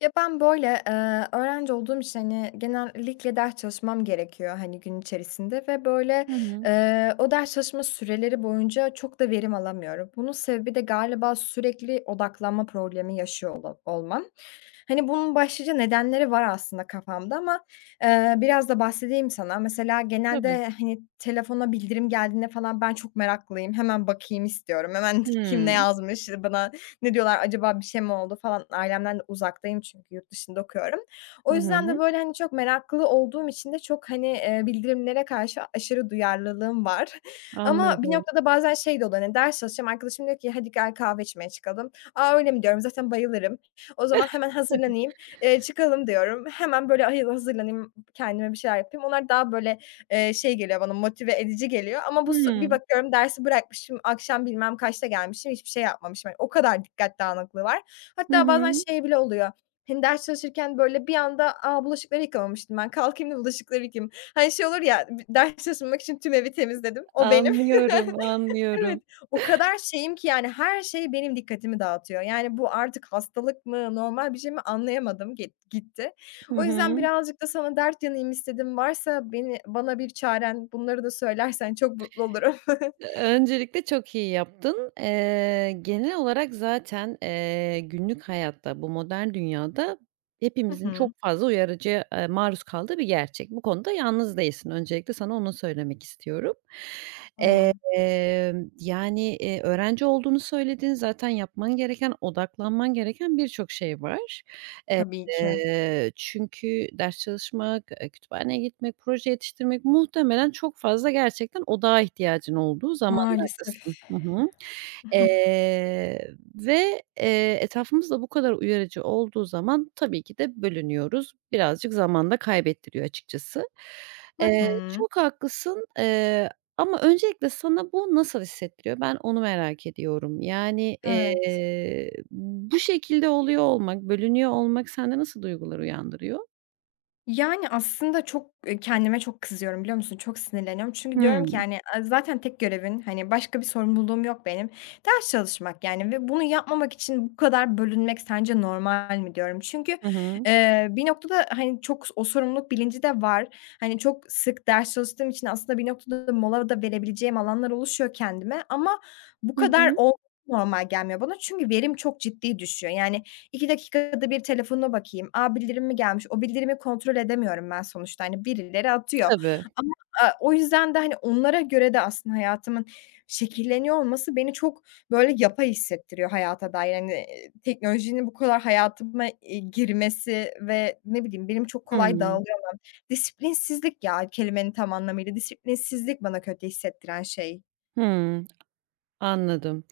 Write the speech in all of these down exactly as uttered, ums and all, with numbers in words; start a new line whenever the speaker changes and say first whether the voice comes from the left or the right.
left: Ya, ben, böyle, eee, öğrenci olduğum için, hani, genellikle ders çalışmam gerekiyor, hani, gün içerisinde ve, böyle,
right: Hı hı.
left: eee, o ders çalışma süreleri boyunca çok da verim alamıyorum. Bunun sebebi de galiba sürekli odaklanma problemi yaşıyor ola olmam. Hani, bunun başlıca nedenleri var aslında kafamda ama, eee, biraz da bahsedeyim sana. Mesela
right: Tabii.
left: genelde, hani, telefona bildirim geldiğinde falan ben çok meraklıyım. Hemen bakayım istiyorum. Hemen kim ne
right: Hımm.
left: yazmış, bana ne diyorlar acaba bir şey mi oldu falan. Ailemden de uzaktayım çünkü yurt dışında okuyorum. O
right: Hı
left: yüzden de
right: hı.
left: böyle, hani, çok meraklı olduğum için de çok, hani, eee, bildirimlere karşı aşırı duyarlılığım var. Ama bir
right: Anladım.
left: noktada bazen şey de oluyor, hani, ders çalışacağım, arkadaşım diyor ki "Hadi gel kahve içmeye çıkalım." "A, öyle mi?" diyorum. Zaten bayılırım. O zaman hemen hazırlanayım, eee, çıkalım diyorum. Hemen böyle ay hazırlanayım, kendime bir şeyler yapayım. Onlar daha böyle eee, şey geliyor bana, motive edici geliyor ama bu s bir
right: Hımm.
left: bakıyorum dersi bırakmışım, akşam bilmem kaçta gelmişim, hiçbir şey yapmamışım. Hani o kadar dikkat dağınıklığı var.
right: Hı
left: Hatta bazen
right: hı.
left: şey bile oluyor, hani, ders çalışırken böyle bir anda, "A, bulaşıkları yıkamamıştım ben, kalkayım da bulaşıkları yıkayayım." Hani, şey olur ya, b ders çalışmamak için tüm evi temizledim, o benim.
right: Anlıyorum,
left: Evet,
right: anlıyorum.
left: o kadar şeyim ki yani her şey benim dikkatimi dağıtıyor. Yani bu artık hastalık mı, normal bir şey mi anlayamadım git gitti.
right: Hı
left: O yüzden
right: hı.
left: birazcık da sana dert yanayım istedim. Varsa beni bana bir çaren bunları da söylersen çok mutlu olurum.
right: Öncelikle çok iyi yaptın. Eee, genel olarak zaten, eee, günlük hayatta, bu modern dünyada
left: Hı
right: hepimizin
left: hı.
right: çok fazla uyarıcıya, eee, maruz kaldığı bir gerçek. Bu konuda yalnız değilsin. Öncelikle sana onu söylemek istiyorum.
left: A,
right: Emm, yani, eee, öğrenci olduğunu söyledin. Zaten yapman gereken, odaklanman gereken birçok şey var.
left: tabii ki.
right: Eee, çünkü ders çalışmak, eee, kütüphaneye gitmek, proje yetiştirmek muhtemelen çok fazla gerçekten odağa ihtiyacın olduğu
left: Maalesef.
right: zamanlardasın. Hı hı.
left: Hı hı.
right: Eee, ve, eee, etrafımız da bu kadar uyarıcı olduğu zaman tabii ki de bölünüyoruz. Birazcık zaman da kaybettiriyor açıkçası.
left: Hı
right: Eee,
left: hı.
right: çok haklısın, eee, ama öncelikle sana bu nasıl hissettiriyor? Ben onu merak ediyorum. Yani,
left: Evet.
right: eee, bu şekilde oluyor olmak, bölünüyor olmak sende nasıl duygular uyandırıyor?
left: Yani, aslında çok, eee, kendime çok kızıyorum, biliyor musun? Çok sinirleniyorum. Çünkü diyorum ki,
right: Hımm.
left: yani, eee, zaten tek görevin, hani, başka bir sorumluluğum yok benim. Ders çalışmak, yani, ve bunu yapmamak için bu kadar bölünmek sence normal mi diyorum. Çünkü,
right: Hı hı.
left: eee, bir noktada, hani, çok o sorumluluk bilinci de var. Hani, çok sık ders çalıştığım için aslında bir noktada da mola da verebileceğim alanlar oluşuyor kendime ama bu
right: Hı
left: kadar
right: hı.
left: ol normal gelmiyor bana. Çünkü verim çok ciddi düşüyor. Yani, iki dakikada bir telefonuma bakayım. A, bildirim mi gelmiş? O bildirimi kontrol edemiyorum ben sonuçta, hani, birileri atıyor
right: Tabii.
left: ama, aaa, o yüzden de, hani, onlara göre de aslında hayatımın şekilleniyor olması beni çok, böyle, yapay hissettiriyor hayata dair. Hani, eee, teknolojinin bu kadar hayatıma, eee, girmesi ve ne bileyim, benim çok kolay
right: Hımm.
left: dağılıyorum. Disiplinsizlik ya kelimenin tam anlamıyla. Disiplinsizlik bana kötü hissettiren şey.
right: Hımm. Anladım.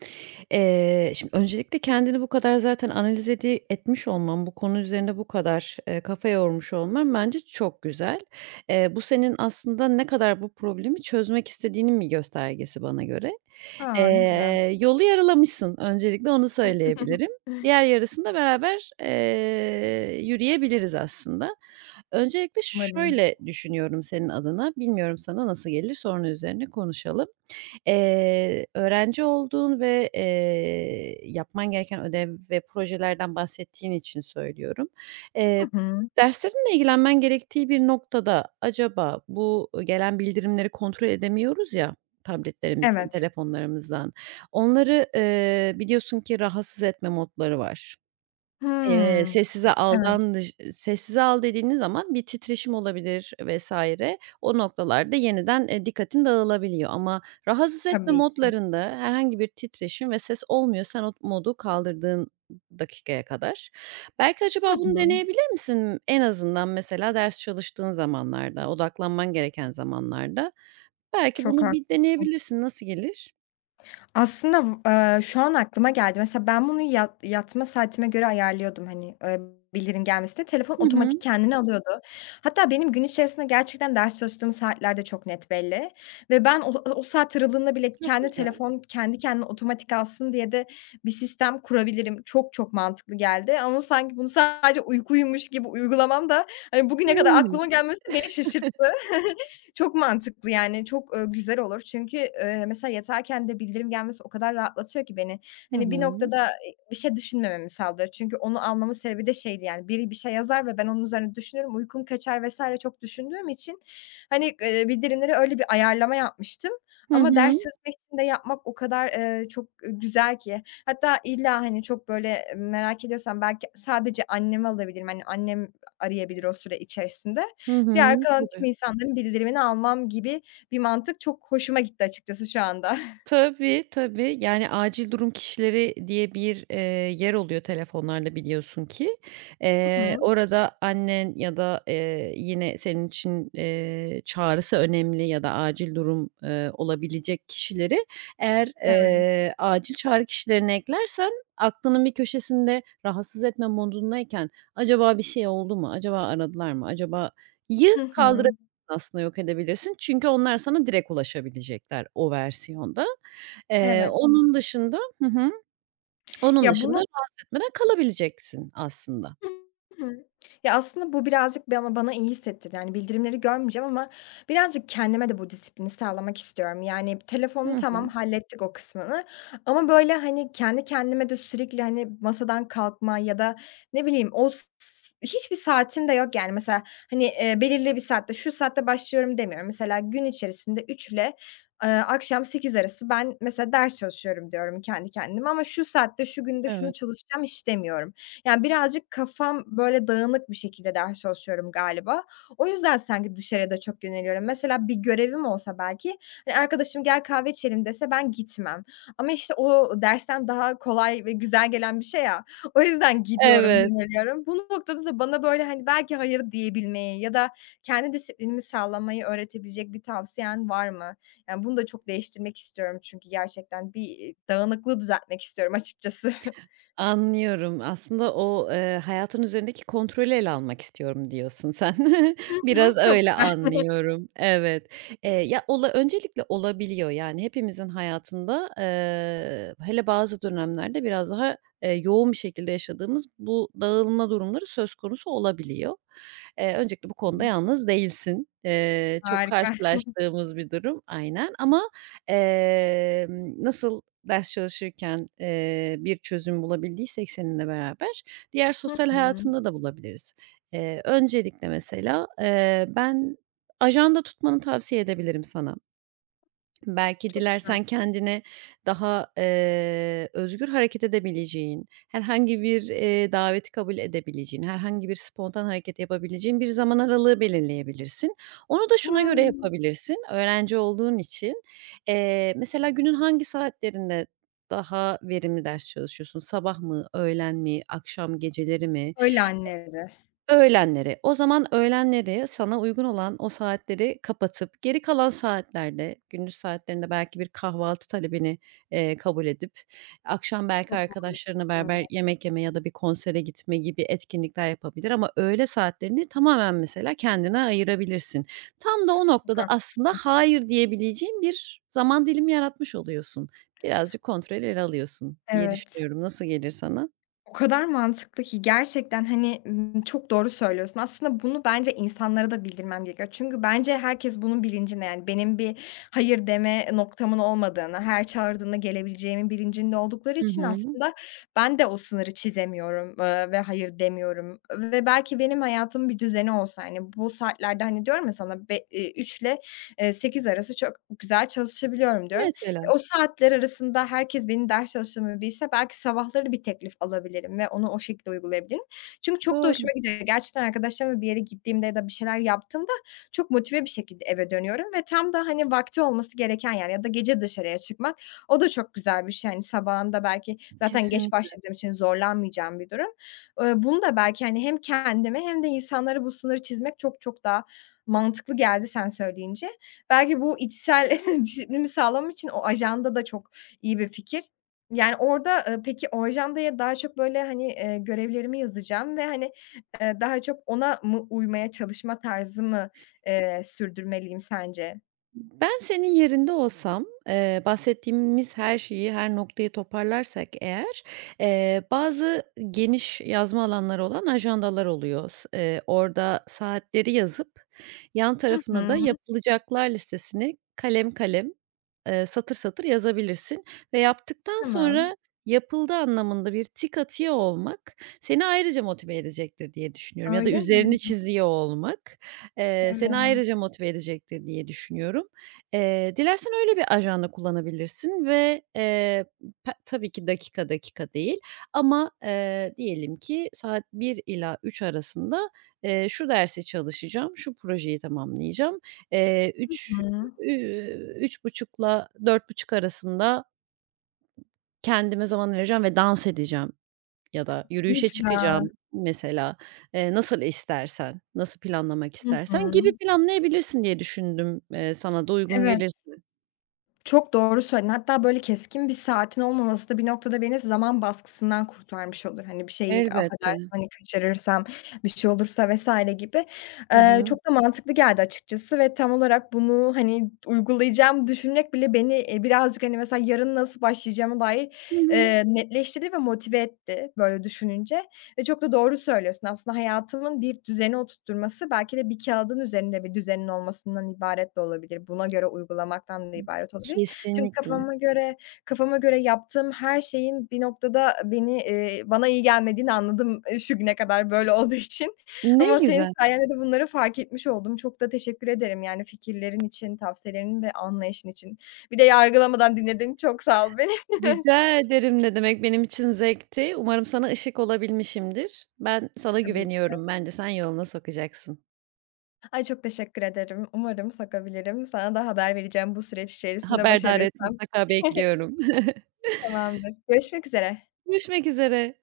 right: Eee, şimdi öncelikle kendini bu kadar zaten analiz edi etmiş olman, bu konu üzerine bu kadar, eee, kafa yormuş olman bence çok güzel. Eee, bu senin aslında ne kadar bu problemi çözmek istediğinin bir göstergesi bana göre.
left: A, ne güzel.
right: Eee, yolu yarılamışsın, öncelikle onu söyleyebilirim. Diğer yarısında beraber, eee, yürüyebiliriz aslında. Öncelikle
left: Umarım.
right: şöyle düşünüyorum senin adına, bilmiyorum sana nasıl gelir, sonra üzerine konuşalım. Eee, öğrenci olduğun ve, eee, yapman gereken ödev ve projelerden bahsettiğin için söylüyorum. Eee,
left: Hı hı.
right: Derslerinle ilgilenmen gerektiği bir noktada acaba bu, gelen bildirimleri kontrol edemiyoruz ya tabletlerimizden,
left: Evet.
right: telefonlarımızdan. Onları, eee, biliyorsun ki rahatsız etme modları var. Eee,
left: Hımm.
right: sessize
left: Evet.
right: aldan dış Sessize al dediğiniz zaman bir titreşim olabilir vesaire. O noktalarda yeniden, eee, dikkatin dağılabiliyor ama rahatsız etme
left: Tabii ki.
right: modlarında herhangi bir titreşim ve ses olmuyor sen o modu kaldırdığın dakikaya kadar. Belki
left: Hı
right: acaba bunu
left: hı.
right: deneyebilir misin? En azından mesela ders çalıştığın zamanlarda, odaklanman gereken zamanlarda belki
left: Çok
right: bunu bir
left: haklısın.
right: deneyebilirsin. Nasıl gelir?
left: Aslında, eee, şu an aklıma geldi. Mesela ben bunu yat yatma saatime göre ayarlıyordum, hani, eee, bildirim gelmesini. Telefon
right: Hı
left: otomatik
right: hı.
left: kendini alıyordu. Hatta benim gün içerisinde gerçekten ders çalıştığım saatler de çok net belli ve ben o o saat aralığında bile
right: Çok
left: kendi
right: güzel.
left: telefon kendi kendine otomatik alsın diye de bir sistem kurabilirim. Çok çok mantıklı geldi ama sanki bunu sadece uyku uyumuş gibi uygulamam da, hani, bugüne kadar
right: Hımm.
left: aklıma gelmesi beni şaşırttı. Çok mantıklı yani, çok, eee, güzel olur. Çünkü, eee, mesela yatarken de bildirim gelmesi o kadar rahatlatıyor ki beni.
right: Hı
left: Hani, bir
right: hı.
left: noktada, eee, bir şey düşünmememi sağlıyor. Çünkü onu almamın sebebi de şeydi yani, biri bir şey yazar ve ben onun üzerine düşünürüm, uykum kaçar vesaire çok düşündüğüm için, hani, eee, bildirimleri öyle bir ayarlama yapmıştım
right: Hı
left: ama ders
right: hı.
left: çalışmak için de yapmak o kadar, eee, çok, eee, güzel ki. Hatta illa, hani, çok böyle merak ediyorsam belki sadece annemi alabilirim. Hani, annem arayabilir o süre içerisinde.
right: Hı
left: Diğer
right: hı.
left: kalan tüm
right: Tabii.
left: insanların bildirimini almam gibi bir mantık çok hoşuma gitti açıkçası şu anda.
right: Tabii, tabii. Yani, acil durum kişileri diye bir, eee, yer oluyor telefonlarda biliyorsun ki.
left: Hı
right: Eee,
left: hı.
right: orada annen ya da, eee, yine senin için, eee, çağrısı önemli ya da acil durum, eee, olabilecek kişileri eğer,
left: Evet.
right: eee, acil çağrı kişilerine eklersen aklının bir köşesinde rahatsız etme modundayken acaba bir şey oldu mu, acaba aradılar mı, acaba yı
left: Hı hı.
right: kaldırabilirsin aslında yok edebilirsin. Çünkü onlar sana direkt ulaşabilecekler o versiyonda. Eee,
left: Evet.
right: onun dışında Hı hı. Onun
left: Ya,
right: dışında
left: bunu.
right: rahatsız etmeden kalabileceksin aslında.
left: Hı hı. Ya, aslında bu birazcık bana bana iyi hissettirdi. Yani, bildirimleri görmeyeceğim ama birazcık kendime de bu disiplini sağlamak istiyorum. Yani, telefonu
right: Hı
left: tamam,
right: hı.
left: hallettik o kısmını ama, böyle, hani, kendi kendime de sürekli, hani, masadan kalkma ya da ne bileyim o s s hiçbir saatim de yok, yani. Mesela, hani, eee, belirli bir saatte, şu saatte başlıyorum demiyorum. Mesela gün içerisinde üçle, eee, akşam sekiz arası ben mesela ders çalışıyorum diyorum kendi kendime ama şu saatte, şu günde şunu
right: Evet.
left: çalışacağım hiç demiyorum. Yani, birazcık kafam, böyle, dağınık bir şekilde ders çalışıyorum galiba. O yüzden sanki dışarıya da çok yöneliyorum. Mesela bir görevim olsa belki, hani, arkadaşım "Gel kahve içelim." dese ben gitmem. Ama, işte, o dersten daha kolay ve güzel gelen bir şey ya, o yüzden gidiyorum,
right: Evet.
left: yöneliyorum. Bu noktada da bana, böyle, hani, belki hayır diyebilmeyi ya da kendi disiplinimi sağlamayı öğretebilecek bir tavsiyen var mı? Yani, bunu da çok değiştirmek istiyorum çünkü gerçekten bir, iii, dağınıklığı düzeltmek istiyorum açıkçası.
right: Anlıyorum. Aslında o, eee, hayatın üzerindeki kontrolü ele almak istiyorum diyorsun sen.
left: Hı hı.
right: Biraz
left: Çok
right: öyle anlıyorum. Evet. Eee, ya, ola öncelikle olabiliyor. Yani hepimizin hayatında, eee, hele bazı dönemlerde biraz daha, eee, yoğun bir şekilde yaşadığımız bu dağılma durumları söz konusu olabiliyor. Eee, öncelikle bu konuda
left: güzel.
right: yalnız değilsin. Eee, çok
left: Harika.
right: karşılaştığımız bir durum. Aynen ama, emm, nasıl ders çalışırken, eee, bir çözüm bulabildiysek seninle beraber, diğer
left: Hı
right: sosyal
left: hı.
right: hayatında da bulabiliriz. Eee, öncelikle mesela, eee, ben ajanda tutmanı tavsiye edebilirim sana. Belki
left: Çok güzel.
right: dilersen kendine daha, eee, özgür hareket edebileceğin, herhangi bir, eee, daveti kabul edebileceğin, herhangi bir spontan hareket yapabileceğin bir zaman aralığı belirleyebilirsin. Onu da şuna göre
left: Hımm.
right: yapabilirsin, öğrenci olduğun için, eee, mesela günün hangi saatlerinde daha verimli ders çalışıyorsun? Sabah mı, öğlen mi, akşam, geceleri mi?
left: Öyle anneleri.
right: Öğlenleri. O zaman öğlenleri sana uygun olan o saatleri kapatıp geri kalan saatlerde, gündüz saatlerinde belki bir kahvaltı talebini, eee, kabul edip akşam belki
left: Çok
right: arkadaşlarınla
left: güzel,
right: beraber yemek yeme ya da bir konsere gitme gibi etkinlikler yapabilir ama öğle saatlerini tamamen mesela kendine ayırabilirsin. Tam da o
left: çok
right: noktada aslında
left: haklısın.
right: hayır diyebileceğin bir zaman dilimi yaratmış oluyorsun. Birazcık kontrol ele alıyorsun diye
left: Evet.
right: düşünüyorum. Nasıl gelir sana?
left: O kadar mantıklı ki gerçekten, hani, ımm, çok doğru söylüyorsun. Aslında bunu bence insanlara da bildirmem gerekiyor. Çünkü bence herkes bunun bilincinde, yani, benim bir hayır deme noktamın olmadığını, her çağırdığında gelebileceğimin bilincinde oldukları
right: Hı
left: için
right: hı.
left: aslında ben de o sınırı çizemiyorum, eee, ve hayır demiyorum ve belki benim hayatımın bir düzeni olsa, hani, bu saatlerde, hani, diyorum ya sana be eee, üçle, eee, sekiz arası çok güzel çalışabiliyorum diyorum.
right: Mesela.
left: O saatler arasında herkes benim ders çalıştığımı bilse belki sabahları bir teklif alabilirim ve onu o şekilde uygulayabilirim. Çünkü çok da
right: Doğru.
left: hoşuma gidiyor. Gerçekten arkadaşlarımla bir yere gittiğimde ya da bir şeyler yaptığımda çok motive bir şekilde eve dönüyorum ve tam da, hani, vakti olması gereken yer ya da gece dışarıya çıkmak o da çok güzel bir şey. Hani, sabahında belki zaten geç
right: Kesinlikle.
left: başladığım için zorlanmayacağım bir durum. Eee, bunu da belki, hani, hem kendime hem de insanlara bu sınırı çizmek çok çok daha mantıklı geldi sen söyleyince. Belki bu içsel disiplinimi sağlamam için o ajanda da çok iyi bir fikir. Yani, orada, eee, peki o ajandaya daha çok, böyle, hani, eee, görevlerimi yazacağım ve, hani, eee, daha çok ona mı uymaya çalışma tarzımı, eee, sürdürmeliyim sence?
right: Ben senin yerinde olsam, eee, bahsettiğimiz her şeyi, her noktayı toparlarsak eğer, eee, bazı geniş yazma alanları olan ajandalar oluyor. S eee, Orada saatleri yazıp yan
left: Hı
right: tarafına da
left: hı.
right: yapılacaklar listesini kalem kalem, eee, satır satır yazabilirsin ve yaptıktan
left: Tamam.
right: sonra yapıldı anlamında bir tik atıyor olmak seni ayrıca motive edecektir diye düşünüyorum ya da
left: Öyle mi?
right: üzerini çiziyor olmak, eee, seni
left: Evet.
right: ayrıca motive edecektir diye düşünüyorum. Eee, dilersen öyle bir ajanda kullanabilirsin ve, eee, pe tabii ki dakika dakika değil ama, eee, diyelim ki saat bir ila üç arasında, eee, şu dersi çalışacağım, şu projeyi tamamlayacağım, eee,
left: Hı
right: üç
left: hı.
right: üüü, üç buçukla dört buçuk arasında kendime zaman ayıracağım ve dans edeceğim ya da
left: Ne
right: yürüyüşe
left: güzel.
right: çıkacağım mesela. Eee, nasıl istersen, nasıl planlamak
left: Hı
right: istersen
left: hı.
right: gibi planlayabilirsin diye düşündüm. Eee, sana da uygun
left: Evet.
right: gelirse.
left: Çok doğru söyledin. Hatta böyle keskin bir saatin olmaması da bir noktada beni zaman baskısından kurtarmış olur. Hani bir şeyi
right: Elbette.
left: affedersin, hani, kaçırırsam, bir şey olursa vesaire gibi.
right: Hı
left: Eee,
right: hı.
left: çok da mantıklı geldi açıkçası ve tam olarak bunu, hani, uygulayacağım düşünmek bile beni, eee, birazcık, hani, mesela yarın nasıl başlayacağıma dair,
right: Hı hı.
left: eee, netleştirdi ve motive etti böyle düşününce. Ve çok da doğru söylüyorsun. Aslında hayatımın bir düzeni oturtturması belki de bir kâğıdın üzerinde bir düzenin olmasından ibaret de olabilir. Buna göre uygulamaktan da ibaret olabilir. Çünkü
right: Kesinlikle.
left: kafama göre kafama göre yaptığım her şeyin bir noktada beni, eee, bana iyi gelmediğini anladım, eee, şu güne kadar böyle olduğu için.
right: Ne
left: Ama senin
right: güzel.
left: sayende de bunları fark etmiş oldum. Çok da teşekkür ederim, yani, fikirlerin için, tavsiyelerin ve anlayışın için. Bir de yargılamadan dinledin. Çok sağ ol beni.
right: Rica ederim ne demek, benim için zevkti. Umarım sana ışık olabilmişimdir. Ben sana
left: Tabii.
right: güveniyorum, bence sen yoluna sokacaksın.
left: Ay, çok teşekkür ederim. Umarım sokabilirim. Sana da haber vereceğim bu süreç içerisinde
right: Haberdar et,
left: başarırsam.
right: mutlaka bekliyorum.
left: Tamamdır. Görüşmek üzere.
right: Görüşmek üzere.